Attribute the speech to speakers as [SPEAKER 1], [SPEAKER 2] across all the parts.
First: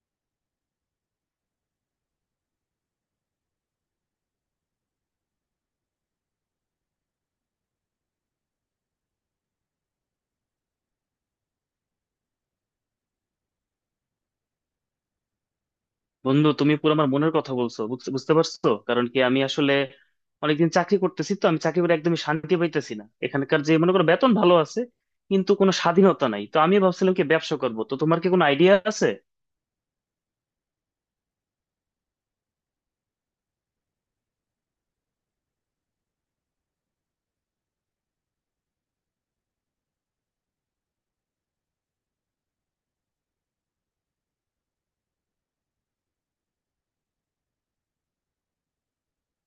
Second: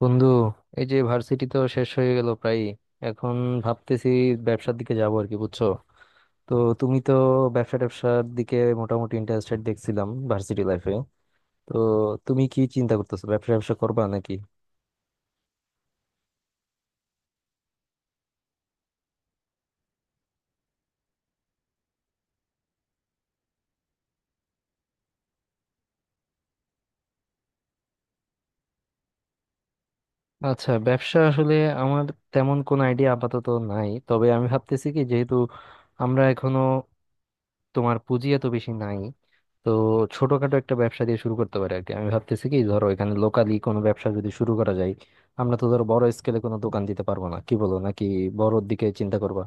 [SPEAKER 1] বন্ধু, এই যে ভার্সিটি তো শেষ হয়ে গেল প্রায়। এখন ভাবতেছি ব্যবসার দিকে যাবো আর কি, বুঝছো? তো তুমি তো ব্যবসা ট্যাবসার দিকে মোটামুটি ইন্টারেস্টেড দেখছিলাম ভার্সিটি লাইফে। তো তুমি কি চিন্তা করতেছো, ব্যবসা ব্যবসা করবা নাকি?
[SPEAKER 2] বন্ধু, তুমি পুরো আমার মনের কথা বলছো। বুঝতে বুঝতে পারছো? কারণ কি, আমি আসলে অনেকদিন চাকরি করতেছি। তো আমি চাকরি করে একদমই শান্তি পাইতেছি না। এখানকার যে, মনে করো, বেতন ভালো আছে, কিন্তু কোনো স্বাধীনতা নাই। তো আমি ভাবছিলাম কি ব্যবসা করবো। তো তোমার কি কোনো আইডিয়া আছে?
[SPEAKER 1] আচ্ছা, ব্যবসা আসলে আমার তেমন কোনো আইডিয়া আপাতত নাই, তবে আমি ভাবতেছি কি, যেহেতু আমরা এখনো তোমার পুঁজি এত বেশি নাই, তো ছোটখাটো একটা ব্যবসা দিয়ে শুরু করতে পারে আর কি। আমি ভাবতেছি কি, ধরো এখানে লোকালি কোনো ব্যবসা যদি শুরু করা যায়। আমরা তো ধরো বড় স্কেলে কোনো দোকান দিতে পারবো না, কি বলো, নাকি বড়োর দিকে চিন্তা করবা?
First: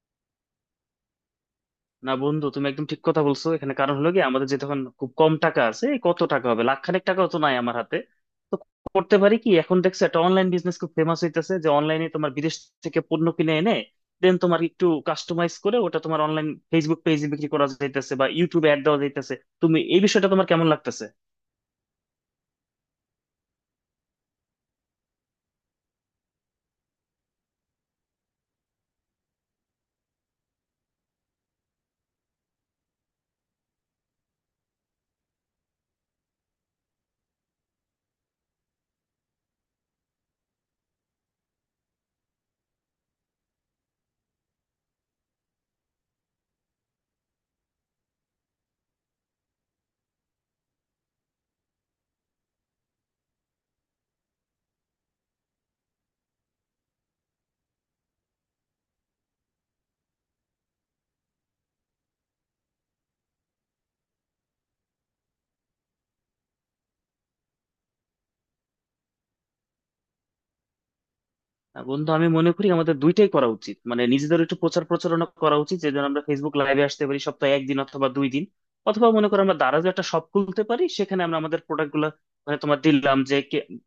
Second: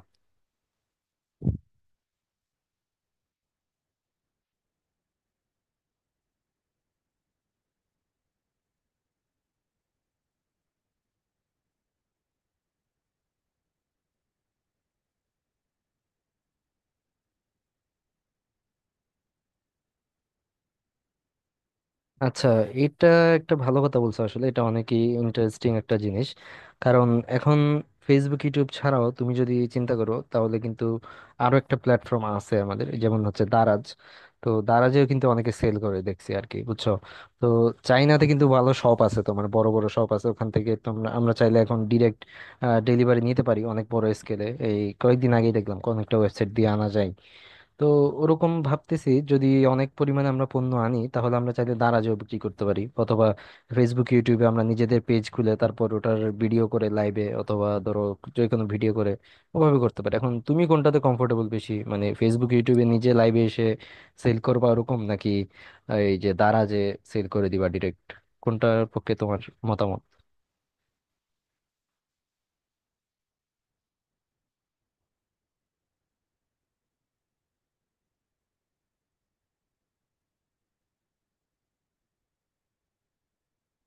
[SPEAKER 2] না বন্ধু, তুমি একদম ঠিক কথা বলছো। এখানে কারণ হলো কি, আমাদের যে তখন খুব কম টাকা আছে, এই কত টাকা হবে, লাখখানেক টাকাও তো নাই আমার হাতে। তো করতে পারি কি, এখন দেখছো একটা অনলাইন বিজনেস খুব ফেমাস হইতেছে, যে অনলাইনে তোমার বিদেশ থেকে পণ্য কিনে এনে দেন তোমার একটু কাস্টমাইজ করে ওটা তোমার অনলাইন ফেসবুক পেজে বিক্রি করা যাইতেছে বা ইউটিউবে অ্যাড দেওয়া যাইতেছে। তুমি এই বিষয়টা, তোমার কেমন লাগতেছে?
[SPEAKER 1] আচ্ছা, এটা একটা ভালো কথা বলছো আসলে, এটা অনেকই ইন্টারেস্টিং একটা জিনিস। কারণ এখন ফেসবুক ইউটিউব ছাড়াও তুমি যদি চিন্তা করো তাহলে কিন্তু আরো একটা প্ল্যাটফর্ম আছে আমাদের, যেমন হচ্ছে দারাজ। তো দারাজেও কিন্তু অনেকে সেল করে দেখছি আর কি, বুঝছো? তো চাইনাতে কিন্তু ভালো শপ আছে, তোমার বড় বড় শপ আছে, ওখান থেকে তোমরা আমরা চাইলে এখন ডিরেক্ট ডেলিভারি নিতে পারি অনেক বড় স্কেলে। এই কয়েকদিন আগেই দেখলাম কোন একটা ওয়েবসাইট দিয়ে আনা যায়। তো ওরকম ভাবতেছি, যদি অনেক পরিমাণে আমরা পণ্য আনি তাহলে আমরা চাইলে দারাজেও বিক্রি করতে পারি, অথবা ফেসবুক ইউটিউবে আমরা নিজেদের পেজ খুলে তারপর ওটার ভিডিও করে লাইভে, অথবা ধরো যে কোনো ভিডিও করে ওভাবে করতে পারি। এখন তুমি কোনটাতে কমফোর্টেবল বেশি, মানে ফেসবুক ইউটিউবে নিজে লাইভে এসে সেল করবা ওরকম, নাকি এই যে দারাজে সেল করে দিবা ডিরেক্ট, কোনটার পক্ষে তোমার মতামত?
[SPEAKER 2] না বন্ধু, আমি মনে করি আমাদের দুইটাই করা উচিত। মানে নিজেদের একটু প্রচার প্রচারণা করা উচিত। যেজন আমরা ফেসবুক লাইভে আসতে পারি সপ্তাহে একদিন অথবা দুই দিন। অথবা মনে করো আমরা দারাজও একটা শপ খুলতে পারি। সেখানে আমরা আমাদের প্রোডাক্ট গুলো, মানে তোমার দিলাম যে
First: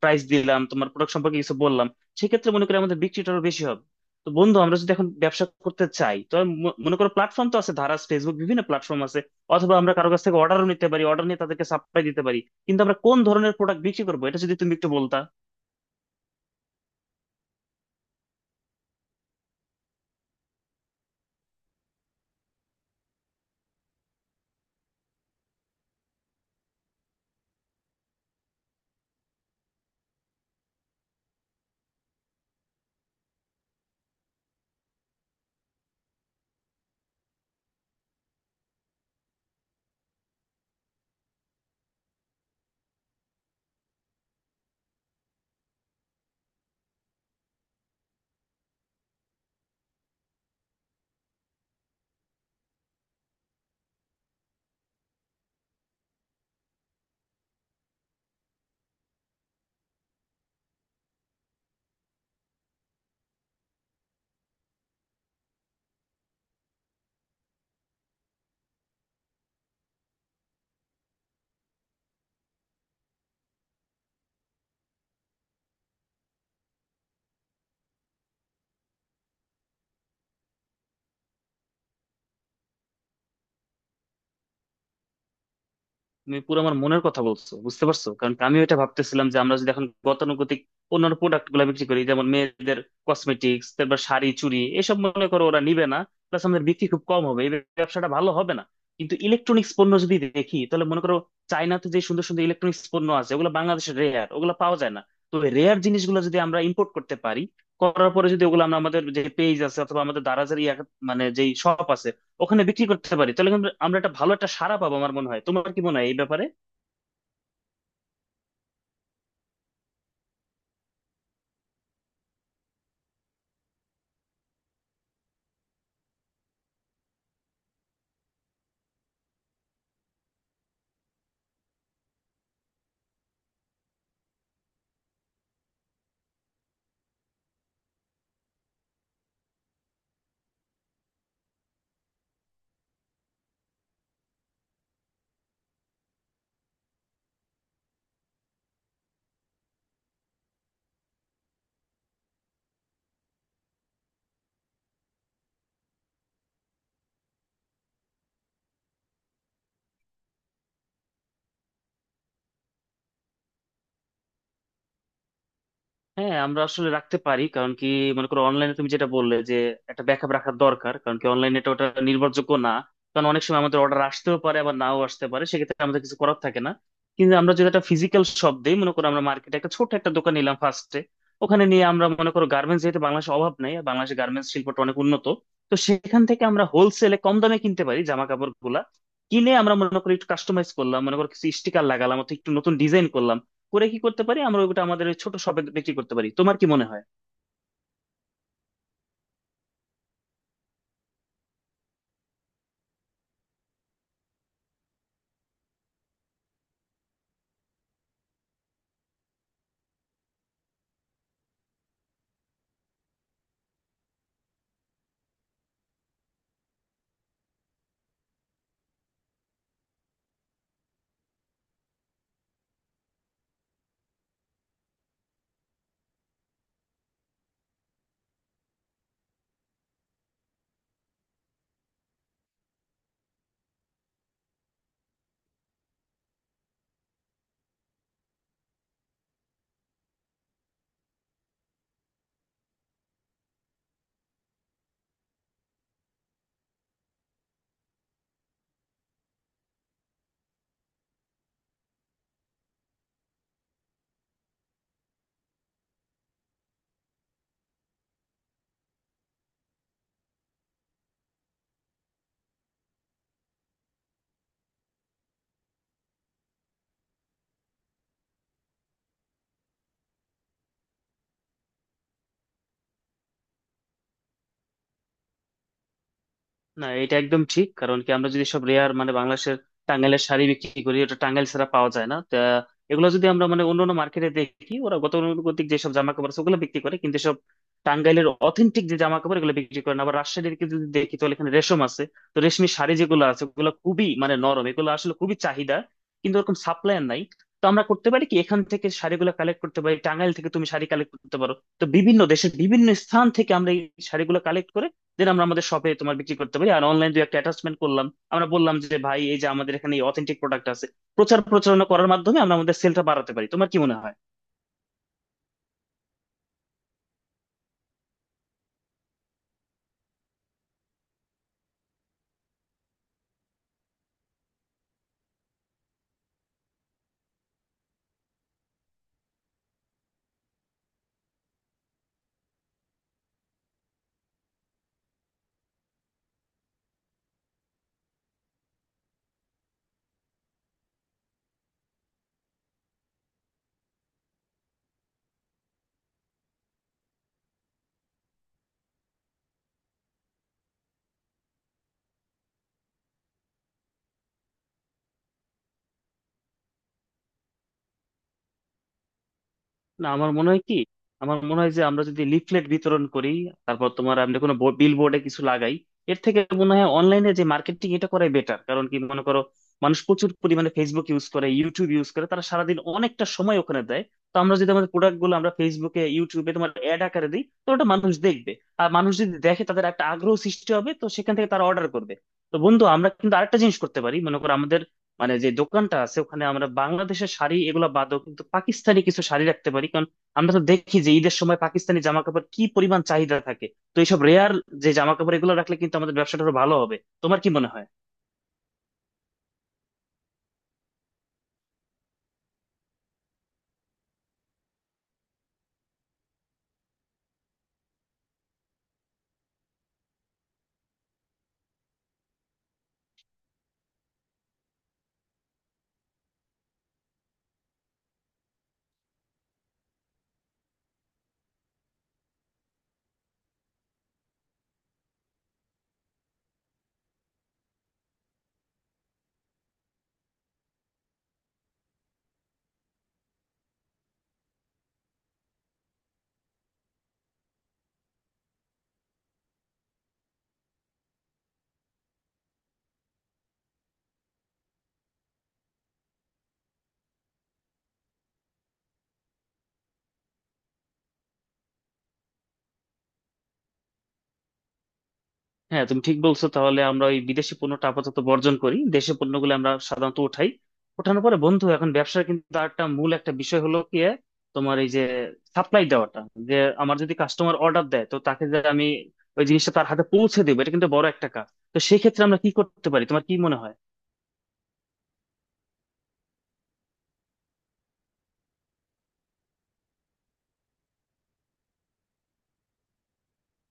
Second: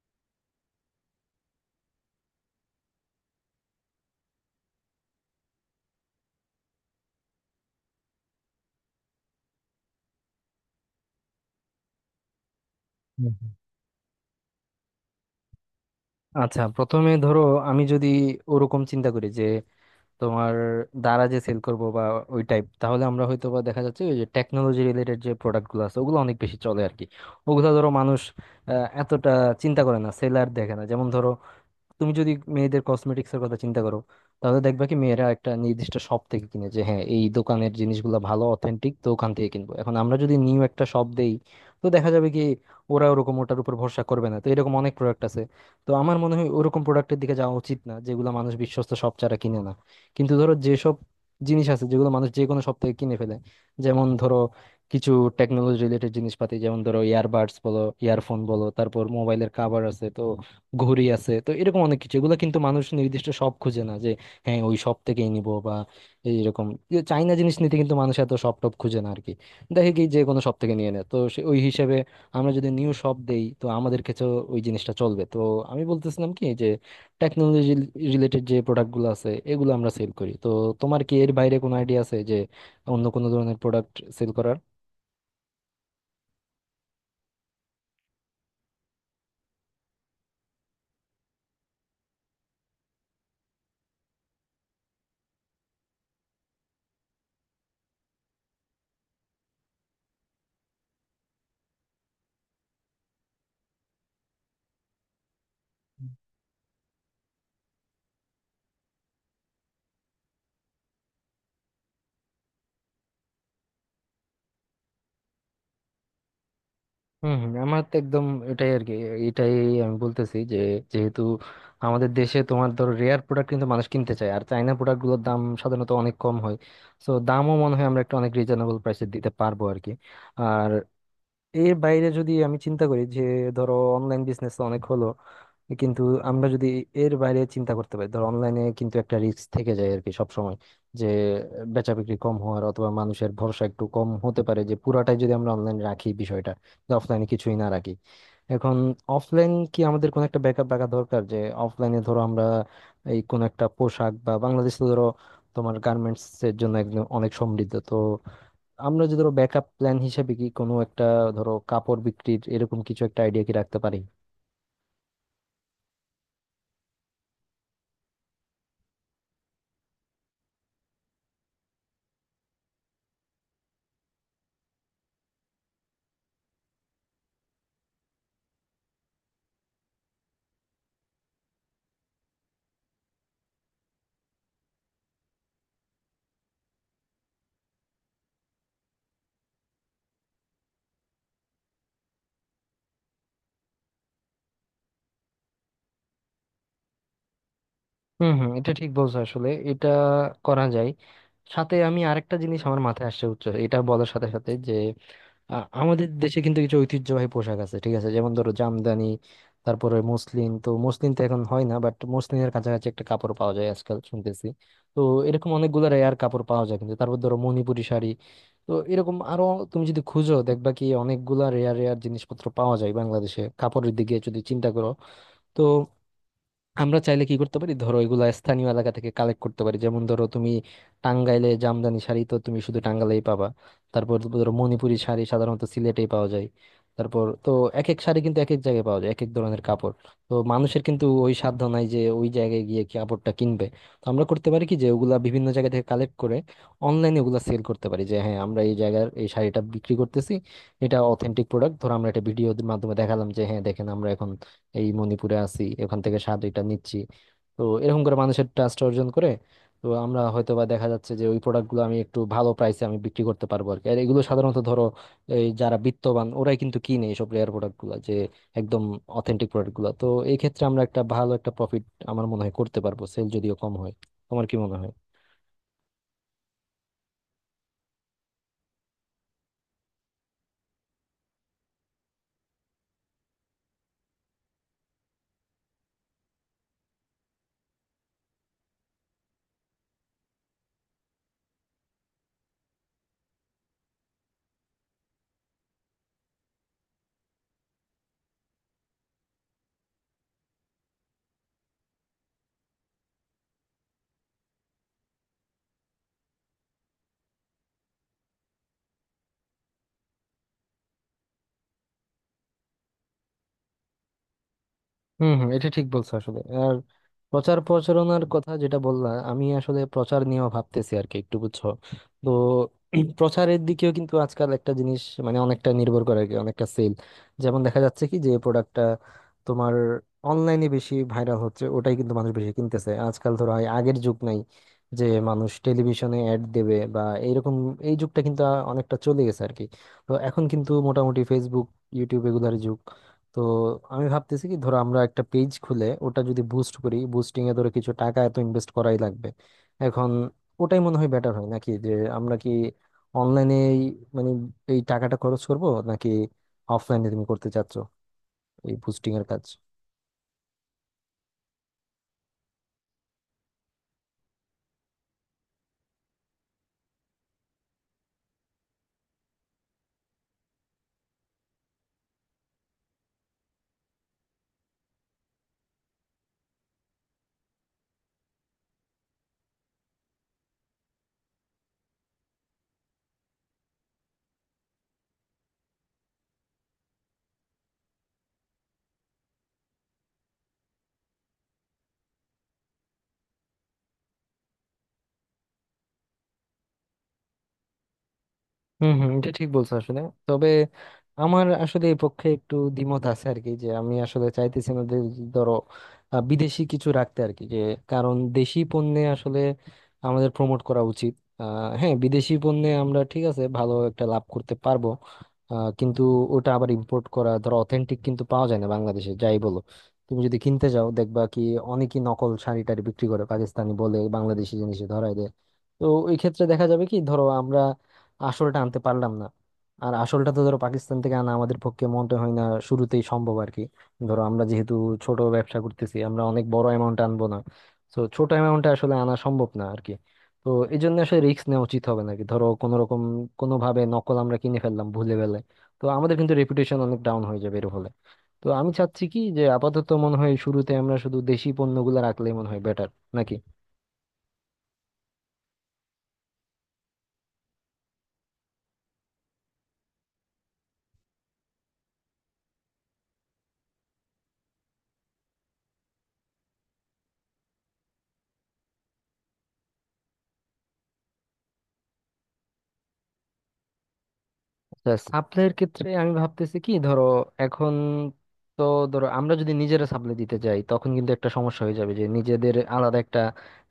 [SPEAKER 2] প্রাইস, দিলাম তোমার প্রোডাক্ট সম্পর্কে কিছু বললাম, সেক্ষেত্রে মনে করি আমাদের বিক্রিটা আরো বেশি হবে। তো বন্ধু, আমরা যদি এখন ব্যবসা করতে চাই, তো আমি মনে করো প্ল্যাটফর্ম তো আছে, ধারাস, ফেসবুক, বিভিন্ন প্ল্যাটফর্ম আছে। অথবা আমরা কারো কাছ থেকে অর্ডারও নিতে পারি, অর্ডার নিয়ে তাদেরকে সাপ্লাই দিতে পারি। কিন্তু আমরা কোন
[SPEAKER 1] হুম, হুম।
[SPEAKER 2] ধরনের প্রোডাক্ট বিক্রি করবো, এটা যদি তুমি একটু বলতা।
[SPEAKER 1] আচ্ছা, প্রথমে ধরো আমি যদি ওরকম চিন্তা করি যে তোমার দ্বারা যে সেল করব বা ওই টাইপ, তাহলে আমরা হয়তো বা দেখা যাচ্ছে ওই যে টেকনোলজি রিলেটেড যে প্রোডাক্টগুলো আছে, ওগুলো অনেক বেশি চলে আর কি। ওগুলো ধরো মানুষ এতটা চিন্তা করে না, সেলার দেখে না। যেমন ধরো তুমি যদি মেয়েদের কসমেটিক্স এর কথা চিন্তা করো, তাহলে দেখবা কি মেয়েরা একটা নির্দিষ্ট শপ থেকে কিনে, যে হ্যাঁ এই দোকানের জিনিসগুলো ভালো অথেন্টিক, তো ওখান থেকে কিনবো। এখন আমরা যদি নিউ একটা শপ দেই, তো দেখা যাবে কি ওরা ওরকম ওটার উপর ভরসা করবে না। তো এরকম অনেক প্রোডাক্ট আছে। তো আমার মনে হয় ওরকম প্রোডাক্টের দিকে যাওয়া উচিত না, যেগুলো মানুষ বিশ্বস্ত শপ ছাড়া কিনে না। কিন্তু ধরো যেসব জিনিস আছে যেগুলো মানুষ যে কোনো শপ থেকে কিনে ফেলে, যেমন ধরো কিছু টেকনোলজি রিলেটেড জিনিসপাতি, যেমন ধরো ইয়ারবাডস বলো, ইয়ারফোন বলো, তারপর মোবাইলের কাভার আছে তো, ঘড়ি আছে তো, এরকম অনেক কিছু, এগুলো কিন্তু মানুষ নির্দিষ্ট শপ খুঁজে না, যে হ্যাঁ ওই শপ থেকেই নিব বা এইরকম। যে চাইনা জিনিস নিতে কিন্তু মানুষ এত শপ টপ খুঁজে না আর কি, দেখে কি যে কোনো শপ থেকে নিয়ে নেয়। তো ওই হিসেবে আমরা যদি নিউ শপ দেই, তো আমাদের কাছে ওই জিনিসটা চলবে। তো আমি বলতেছিলাম কি যে টেকনোলজি রিলেটেড যে প্রোডাক্টগুলো আছে, এগুলো আমরা সেল করি। তো তোমার কি এর বাইরে কোনো আইডিয়া আছে যে অন্য কোনো ধরনের প্রোডাক্ট সেল করার?
[SPEAKER 2] তুমি পুরো আমার মনের কথা বলছো, বুঝতে পারছো? কারণ আমিও এটা ভাবতেছিলাম যে, আমরা যদি এখন গতানুগতিক অন্যান্য প্রোডাক্ট গুলা বিক্রি করি, যেমন মেয়েদের কসমেটিক্স, তারপর শাড়ি চুড়ি এসব, মনে করো ওরা নিবে না। প্লাস আমাদের বিক্রি খুব কম হবে, এই ব্যবসাটা ভালো হবে না। কিন্তু ইলেকট্রনিক্স পণ্য যদি দেখি, তাহলে মনে করো চায়নাতে যে সুন্দর সুন্দর ইলেকট্রনিক্স পণ্য আছে, ওগুলো বাংলাদেশের রেয়ার, ওগুলো পাওয়া যায় না। তো রেয়ার জিনিসগুলো যদি আমরা ইম্পোর্ট করতে পারি, করার পরে যদি ওগুলো আমরা আমাদের যে পেজ আছে অথবা আমাদের দারাজের ইয়া, মানে যেই শপ আছে ওখানে বিক্রি করতে পারি, তাহলে কিন্তু আমরা একটা ভালো একটা সাড়া পাবো আমার মনে হয়। তোমার কি মনে হয় এই ব্যাপারে?
[SPEAKER 1] হম হম, আমার তো একদম এটাই আর কি, এটাই আমি বলতেছি। যে যেহেতু আমাদের দেশে তোমার ধরো রেয়ার প্রোডাক্ট কিন্তু মানুষ কিনতে চায়, আর চাইনা প্রোডাক্ট গুলোর দাম সাধারণত অনেক কম হয়, সো দামও মনে হয় আমরা একটা অনেক রিজনেবল প্রাইসে দিতে পারবো আর কি। আর এর বাইরে যদি আমি চিন্তা করি যে ধরো অনলাইন বিজনেস অনেক হলো, কিন্তু আমরা যদি এর বাইরে চিন্তা করতে পারি, ধর অনলাইনে কিন্তু একটা রিস্ক থেকে যায় আর কি সব সময়, যে বেচা বিক্রি কম হওয়ার, অথবা মানুষের ভরসা একটু কম হতে পারে, যে পুরাটাই যদি আমরা অনলাইনে রাখি বিষয়টা, যে অফলাইনে কিছুই না রাখি। এখন অফলাইন কি আমাদের কোনো একটা ব্যাকআপ রাখা দরকার, যে অফলাইনে ধরো আমরা এই কোন একটা পোশাক, বা বাংলাদেশ তো ধরো তোমার গার্মেন্টস এর জন্য একদম অনেক সমৃদ্ধ, তো আমরা যদি ধরো ব্যাকআপ প্ল্যান হিসেবে কি কোনো একটা ধরো কাপড় বিক্রির এরকম কিছু একটা আইডিয়া কি রাখতে পারি?
[SPEAKER 2] হ্যাঁ, আমরা আসলে রাখতে পারি। কারণ কি, মনে করো অনলাইনে তুমি যেটা বললে, যে একটা ব্যাকআপ রাখার দরকার, কারণ কি অনলাইনে এটা ওটা নির্ভরযোগ্য না। কারণ অনেক সময় আমাদের অর্ডার আসতেও পারে আবার নাও আসতে পারে, সেক্ষেত্রে আমাদের কিছু করার থাকে না। কিন্তু আমরা যদি একটা ফিজিক্যাল শপ দিই, মনে করো আমরা মার্কেটে একটা ছোট একটা দোকান নিলাম ফার্স্টে, ওখানে নিয়ে আমরা মনে করো গার্মেন্টস, যেহেতু বাংলাদেশে অভাব নাই, আর বাংলাদেশের গার্মেন্টস শিল্পটা অনেক উন্নত, তো সেখান থেকে আমরা হোলসেলে কম দামে কিনতে পারি জামা কাপড় গুলা। কিনে আমরা মনে করি একটু কাস্টমাইজ করলাম, মনে করো কিছু স্টিকার লাগালাম অথবা একটু নতুন ডিজাইন করলাম, করে কি করতে পারি আমরা ওটা আমাদের ওই ছোট শপে বিক্রি করতে পারি। তোমার কি মনে হয়?
[SPEAKER 1] হুম হুম, এটা ঠিক বলছো আসলে, এটা করা যায়। সাথে আমি আরেকটা জিনিস আমার মাথায় আসছে উচ্চ, এটা বলার সাথে সাথে যে আমাদের দেশে কিন্তু কিছু ঐতিহ্যবাহী পোশাক আছে ঠিক আছে, যেমন ধরো জামদানি, তারপরে মসলিন। তো মসলিন তো এখন হয় না, বাট মসলিনের কাছাকাছি একটা কাপড় পাওয়া যায় আজকাল শুনতেছি। তো এরকম অনেকগুলো রেয়ার কাপড় পাওয়া যায় কিন্তু, তারপর ধরো মণিপুরী শাড়ি, তো এরকম আরো, তুমি যদি খুঁজো দেখবা কি অনেকগুলা রেয়ার রেয়ার জিনিসপত্র পাওয়া যায় বাংলাদেশে কাপড়ের দিকে যদি চিন্তা করো। তো আমরা চাইলে কি করতে পারি, ধরো এগুলা স্থানীয় এলাকা থেকে কালেক্ট করতে পারি। যেমন ধরো তুমি টাঙ্গাইলে জামদানি শাড়ি, তো তুমি শুধু টাঙ্গাইলেই পাবা। তারপর ধরো মণিপুরি শাড়ি সাধারণত সিলেটেই পাওয়া যায়। তারপর তো এক এক শাড়ি কিন্তু এক এক জায়গায় পাওয়া যায়, এক এক ধরনের কাপড়। তো মানুষের কিন্তু ওই সাধ্য নাই যে ওই জায়গায় গিয়ে কাপড়টা কিনবে। তো আমরা করতে পারি কি যে ওগুলা বিভিন্ন জায়গা থেকে কালেক্ট করে অনলাইনে ওগুলা সেল করতে পারি, যে হ্যাঁ আমরা এই জায়গার এই শাড়িটা বিক্রি করতেছি, এটা অথেন্টিক প্রোডাক্ট। ধরো আমরা একটা ভিডিওর মাধ্যমে দেখালাম যে হ্যাঁ দেখেন, আমরা এখন এই মণিপুরে আছি, এখান থেকে স্বাদ এটা নিচ্ছি। তো এরকম করে মানুষের ট্রাস্ট অর্জন করে তো আমরা হয়তো বা দেখা যাচ্ছে যে ওই প্রোডাক্টগুলো আমি একটু ভালো প্রাইসে আমি বিক্রি করতে পারবো আর কি। আর এগুলো সাধারণত ধরো এই যারা বিত্তবান ওরাই কিন্তু কিনে এইসব রেয়ার প্রোডাক্টগুলো, যে একদম অথেন্টিক প্রোডাক্টগুলো। তো এই ক্ষেত্রে আমরা একটা ভালো একটা প্রফিট আমার মনে হয় করতে পারবো, সেল যদিও কম হয়। তোমার কি মনে হয়?
[SPEAKER 2] না, এটা একদম ঠিক। কারণ কি, আমরা যদি সব রেয়ার, মানে বাংলাদেশের টাঙ্গাইলের শাড়ি বিক্রি করি, ওটা টাঙ্গাইল ছাড়া পাওয়া যায় না তা। এগুলো যদি আমরা, মানে অন্যান্য মার্কেটে দেখি, ওরা গতানুগতিক যেসব জামা কাপড় আছে ওগুলো বিক্রি করে, কিন্তু সব টাঙ্গাইলের অথেন্টিক যে জামা কাপড় এগুলো বিক্রি করে না। আবার রাজশাহীর দিকে যদি দেখি, তাহলে এখানে রেশম আছে। তো রেশমি শাড়ি যেগুলো আছে ওগুলো খুবই মানে নরম, এগুলো আসলে খুবই চাহিদা, কিন্তু ওরকম সাপ্লায়ার নাই। তো আমরা করতে পারি কি, এখান থেকে শাড়িগুলো কালেক্ট করতে পারি, টাঙ্গাইল থেকে তুমি শাড়ি কালেক্ট করতে পারো। তো বিভিন্ন দেশের বিভিন্ন স্থান থেকে আমরা এই শাড়িগুলো কালেক্ট করে দেন আমরা আমাদের শপে তোমার বিক্রি করতে পারি। আর অনলাইন দুই একটা অ্যাটাচমেন্ট করলাম, আমরা বললাম যে ভাই, এই যে আমাদের এখানে অথেন্টিক প্রোডাক্ট আছে, প্রচার প্রচারণা করার মাধ্যমে আমরা আমাদের সেলটা বাড়াতে পারি। তোমার কি মনে হয়?
[SPEAKER 1] হম হম, এটা ঠিক বলছো আসলে। আর প্রচার প্রচারণার কথা যেটা বললা, আমি আসলে প্রচার নিয়েও ভাবতেছি আর কি একটু, বুঝছো? তো প্রচারের দিকেও কিন্তু আজকাল একটা জিনিস মানে অনেকটা নির্ভর করে আর কি, অনেকটা সেল। যেমন দেখা যাচ্ছে কি যে প্রোডাক্টটা তোমার অনলাইনে বেশি ভাইরাল হচ্ছে ওটাই কিন্তু মানুষ বেশি কিনতেছে আজকাল। ধরো হয় আগের যুগ নাই যে মানুষ টেলিভিশনে অ্যাড দেবে বা এইরকম, এই যুগটা কিন্তু অনেকটা চলে গেছে আর কি। তো এখন কিন্তু মোটামুটি ফেসবুক ইউটিউব এগুলার যুগ। তো আমি ভাবতেছি কি, ধরো আমরা একটা পেজ খুলে ওটা যদি বুস্ট করি, বুস্টিং এ ধরো কিছু টাকা এত ইনভেস্ট করাই লাগবে। এখন ওটাই মনে হয় বেটার হয় নাকি, যে আমরা কি অনলাইনে মানে এই টাকাটা খরচ করব, নাকি অফলাইনে তুমি করতে চাচ্ছ এই বুস্টিং এর কাজ?
[SPEAKER 2] না, আমার মনে হয় কি, আমার মনে হয় যে আমরা যদি লিফলেট বিতরণ করি, তারপর তোমার আমরা কোনো বিল বোর্ডে কিছু লাগাই, এর থেকে মনে হয় অনলাইনে যে মার্কেটিং, এটা করাই বেটার। কারণ কি, মনে করো মানুষ প্রচুর পরিমাণে ফেসবুক ইউজ করে, ইউটিউব ইউজ করে, তারা সারাদিন অনেকটা সময় ওখানে দেয়। তো আমরা যদি আমাদের প্রোডাক্ট গুলো আমরা ফেসবুকে ইউটিউবে তোমার অ্যাড আকারে দিই, তো ওটা মানুষ দেখবে। আর মানুষ যদি দেখে, তাদের একটা আগ্রহ সৃষ্টি হবে, তো সেখান থেকে তারা অর্ডার করবে। তো বন্ধু, আমরা কিন্তু আরেকটা জিনিস করতে পারি। মনে করো আমাদের মানে যে দোকানটা আছে, ওখানে আমরা বাংলাদেশের শাড়ি এগুলো বাদও কিন্তু পাকিস্তানি কিছু শাড়ি রাখতে পারি। কারণ আমরা তো দেখি যে ঈদের সময় পাকিস্তানি জামা কাপড় কি পরিমাণ চাহিদা থাকে। তো এইসব রেয়ার যে জামা কাপড় এগুলো রাখলে কিন্তু আমাদের ব্যবসাটা আরো ভালো হবে। তোমার কি মনে হয়?
[SPEAKER 1] হম হম, এটা ঠিক বলছো আসলে। তবে আমার আসলে এই পক্ষে একটু দ্বিমত আছে আর কি, যে আমি আসলে চাইতেছি না যে ধরো বিদেশি কিছু রাখতে আর কি। যে কারণ দেশি পণ্যে আসলে আমাদের প্রমোট করা উচিত। হ্যাঁ, বিদেশি পণ্যে আমরা ঠিক আছে ভালো একটা লাভ করতে পারবো, কিন্তু ওটা আবার ইম্পোর্ট করা, ধরো অথেন্টিক কিন্তু পাওয়া যায় না বাংলাদেশে যাই বলো। তুমি যদি কিনতে যাও দেখবা কি অনেকই নকল শাড়ি টাড়ি বিক্রি করে, পাকিস্তানি বলে বাংলাদেশি জিনিসে ধরাই দেয়। তো এই ক্ষেত্রে দেখা যাবে কি ধরো আমরা আসলটা আনতে পারলাম না। আর আসলটা তো ধরো পাকিস্তান থেকে আনা আমাদের পক্ষে মনে হয় না শুরুতেই সম্ভব আর কি। ধরো আমরা যেহেতু ছোট ব্যবসা করতেছি, আমরা অনেক বড় অ্যামাউন্ট আনবো না। তো ছোট অ্যামাউন্টে আসলে আনা সম্ভব না আর কি। তো এই জন্য আসলে রিস্ক নেওয়া উচিত হবে নাকি, ধরো কোনো রকম কোনো ভাবে নকল আমরা কিনে ফেললাম ভুলে গেলে, তো আমাদের কিন্তু রেপুটেশন অনেক ডাউন হয়ে যাবে এর ফলে। তো আমি চাচ্ছি কি যে আপাতত মনে হয় শুরুতে আমরা শুধু দেশি পণ্যগুলো রাখলেই মনে হয় বেটার, নাকি?
[SPEAKER 2] হ্যাঁ, তুমি ঠিক বলছো। তাহলে আমরা ওই বিদেশি পণ্যটা আপাতত বর্জন করি, দেশি পণ্যগুলো আমরা সাধারণত উঠাই। ওঠানোর পরে বন্ধু, এখন ব্যবসার কিন্তু আরেকটা মূল একটা বিষয় হলো কি, তোমার এই যে সাপ্লাই দেওয়াটা, যে আমার যদি কাস্টমার অর্ডার দেয়, তো তাকে যে আমি ওই জিনিসটা তার হাতে পৌঁছে দেবো, এটা কিন্তু বড় একটা কাজ। তো সেক্ষেত্রে আমরা কি করতে পারি, তোমার কি মনে হয়?
[SPEAKER 1] সাপ্লাইয়ের ক্ষেত্রে আমি ভাবতেছি কি, ধরো এখন তো ধরো আমরা যদি নিজেরা সাপ্লাই দিতে যাই, তখন কিন্তু একটা সমস্যা হয়ে যাবে, যে নিজেদের আলাদা একটা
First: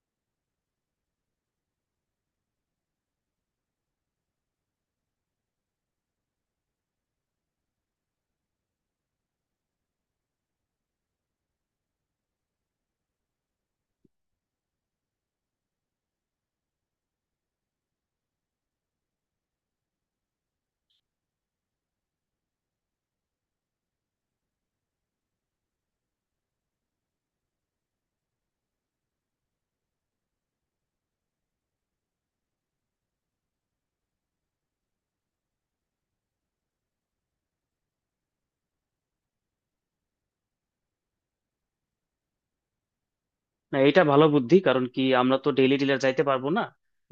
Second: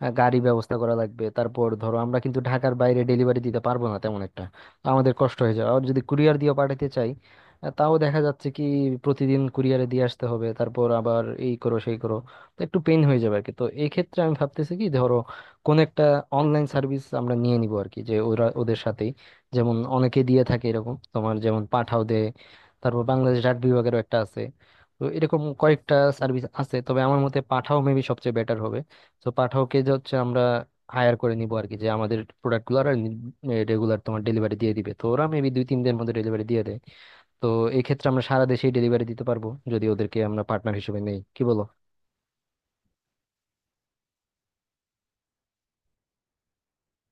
[SPEAKER 1] গাড়ি ব্যবস্থা করা লাগবে। তারপর ধরো আমরা কিন্তু ঢাকার বাইরে ডেলিভারি দিতে পারবো না তেমন একটা, তো আমাদের কষ্ট হয়ে যাবে। আর যদি কুরিয়ার দিয়ে পাঠাতে চাই, তাও দেখা যাচ্ছে কি প্রতিদিন কুরিয়ারে দিয়ে আসতে হবে, তারপর আবার এই করো সেই করো, তো একটু পেইন হয়ে যাবে আর কি। তো এই ক্ষেত্রে আমি ভাবতেছি কি, ধরো কোন একটা অনলাইন সার্ভিস আমরা নিয়ে নিবো আর কি, যে ওরা ওদের সাথেই, যেমন অনেকে দিয়ে থাকে এরকম, তোমার যেমন পাঠাও দেয়, তারপর বাংলাদেশ ডাক বিভাগেরও একটা আছে, তো এরকম কয়েকটা সার্ভিস আছে। তবে আমার মতে পাঠাও মেবি সবচেয়ে বেটার হবে। তো পাঠাওকে যে হচ্ছে আমরা হায়ার করে নিব আর কি, যে আমাদের প্রোডাক্টগুলো আর রেগুলার তোমার ডেলিভারি দিয়ে দিবে। তো ওরা মেবি দুই তিন দিনের মধ্যে ডেলিভারি দিয়ে দেয়। তো এই ক্ষেত্রে আমরা সারা দেশেই ডেলিভারি দিতে পারবো যদি ওদেরকে আমরা পার্টনার হিসেবে নেই, কি বলো?
[SPEAKER 2] না, এটা ভালো বুদ্ধি। কারণ কি, আমরা তো ডেইলি ডিলার যাইতে পারবো না।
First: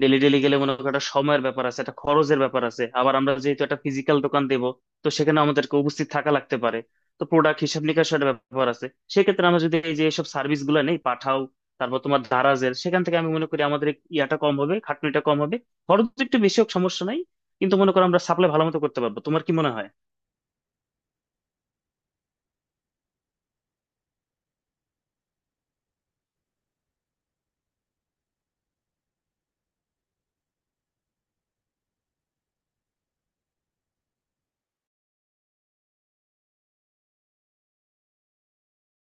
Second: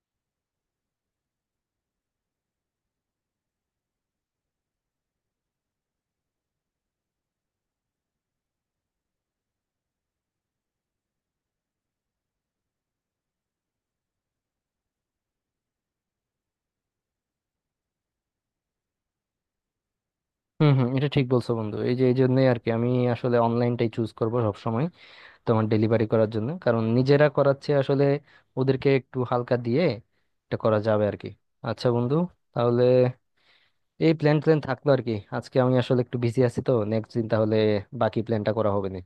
[SPEAKER 2] ডেইলি ডেইলি গেলে মনে করো একটা সময়ের ব্যাপার আছে, একটা খরচের ব্যাপার আছে। আবার আমরা যেহেতু একটা ফিজিক্যাল দোকান দেব, তো সেখানে আমাদেরকে উপস্থিত থাকা লাগতে পারে। তো প্রোডাক্ট হিসাব নিকাশের একটা ব্যাপার আছে। সেক্ষেত্রে আমরা যদি এই যে সব সার্ভিস গুলো নেই, পাঠাও, তারপর তোমার দারাজের, সেখান থেকে আমি মনে করি আমাদের ইয়াটা কম হবে, খাটনিটা কম হবে। খরচ একটু বেশি হোক, সমস্যা নাই, কিন্তু মনে করো আমরা সাপ্লাই ভালো মতো করতে পারবো। তোমার কি মনে হয়?
[SPEAKER 1] হুম হুম, এটা ঠিক বলছো বন্ধু। এই যে এই জন্যই আর কি আমি আসলে অনলাইনটাই চুজ করবো সবসময় তোমার ডেলিভারি করার জন্য, কারণ নিজেরা করাচ্ছে আসলে ওদেরকে একটু হালকা দিয়ে এটা করা যাবে আর কি। আচ্ছা বন্ধু, তাহলে এই প্ল্যান প্ল্যান থাকলো আর কি। আজকে আমি আসলে একটু বিজি আছি, তো নেক্সট দিন তাহলে বাকি প্ল্যানটা করা হবে না।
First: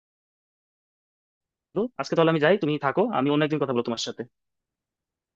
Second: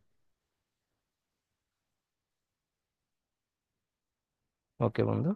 [SPEAKER 2] তো আজকে তাহলে আমি যাই, তুমি থাকো, আমি অন্য একদিন কথা বলবো তোমার সাথে।
[SPEAKER 1] ওকে বন্ধু।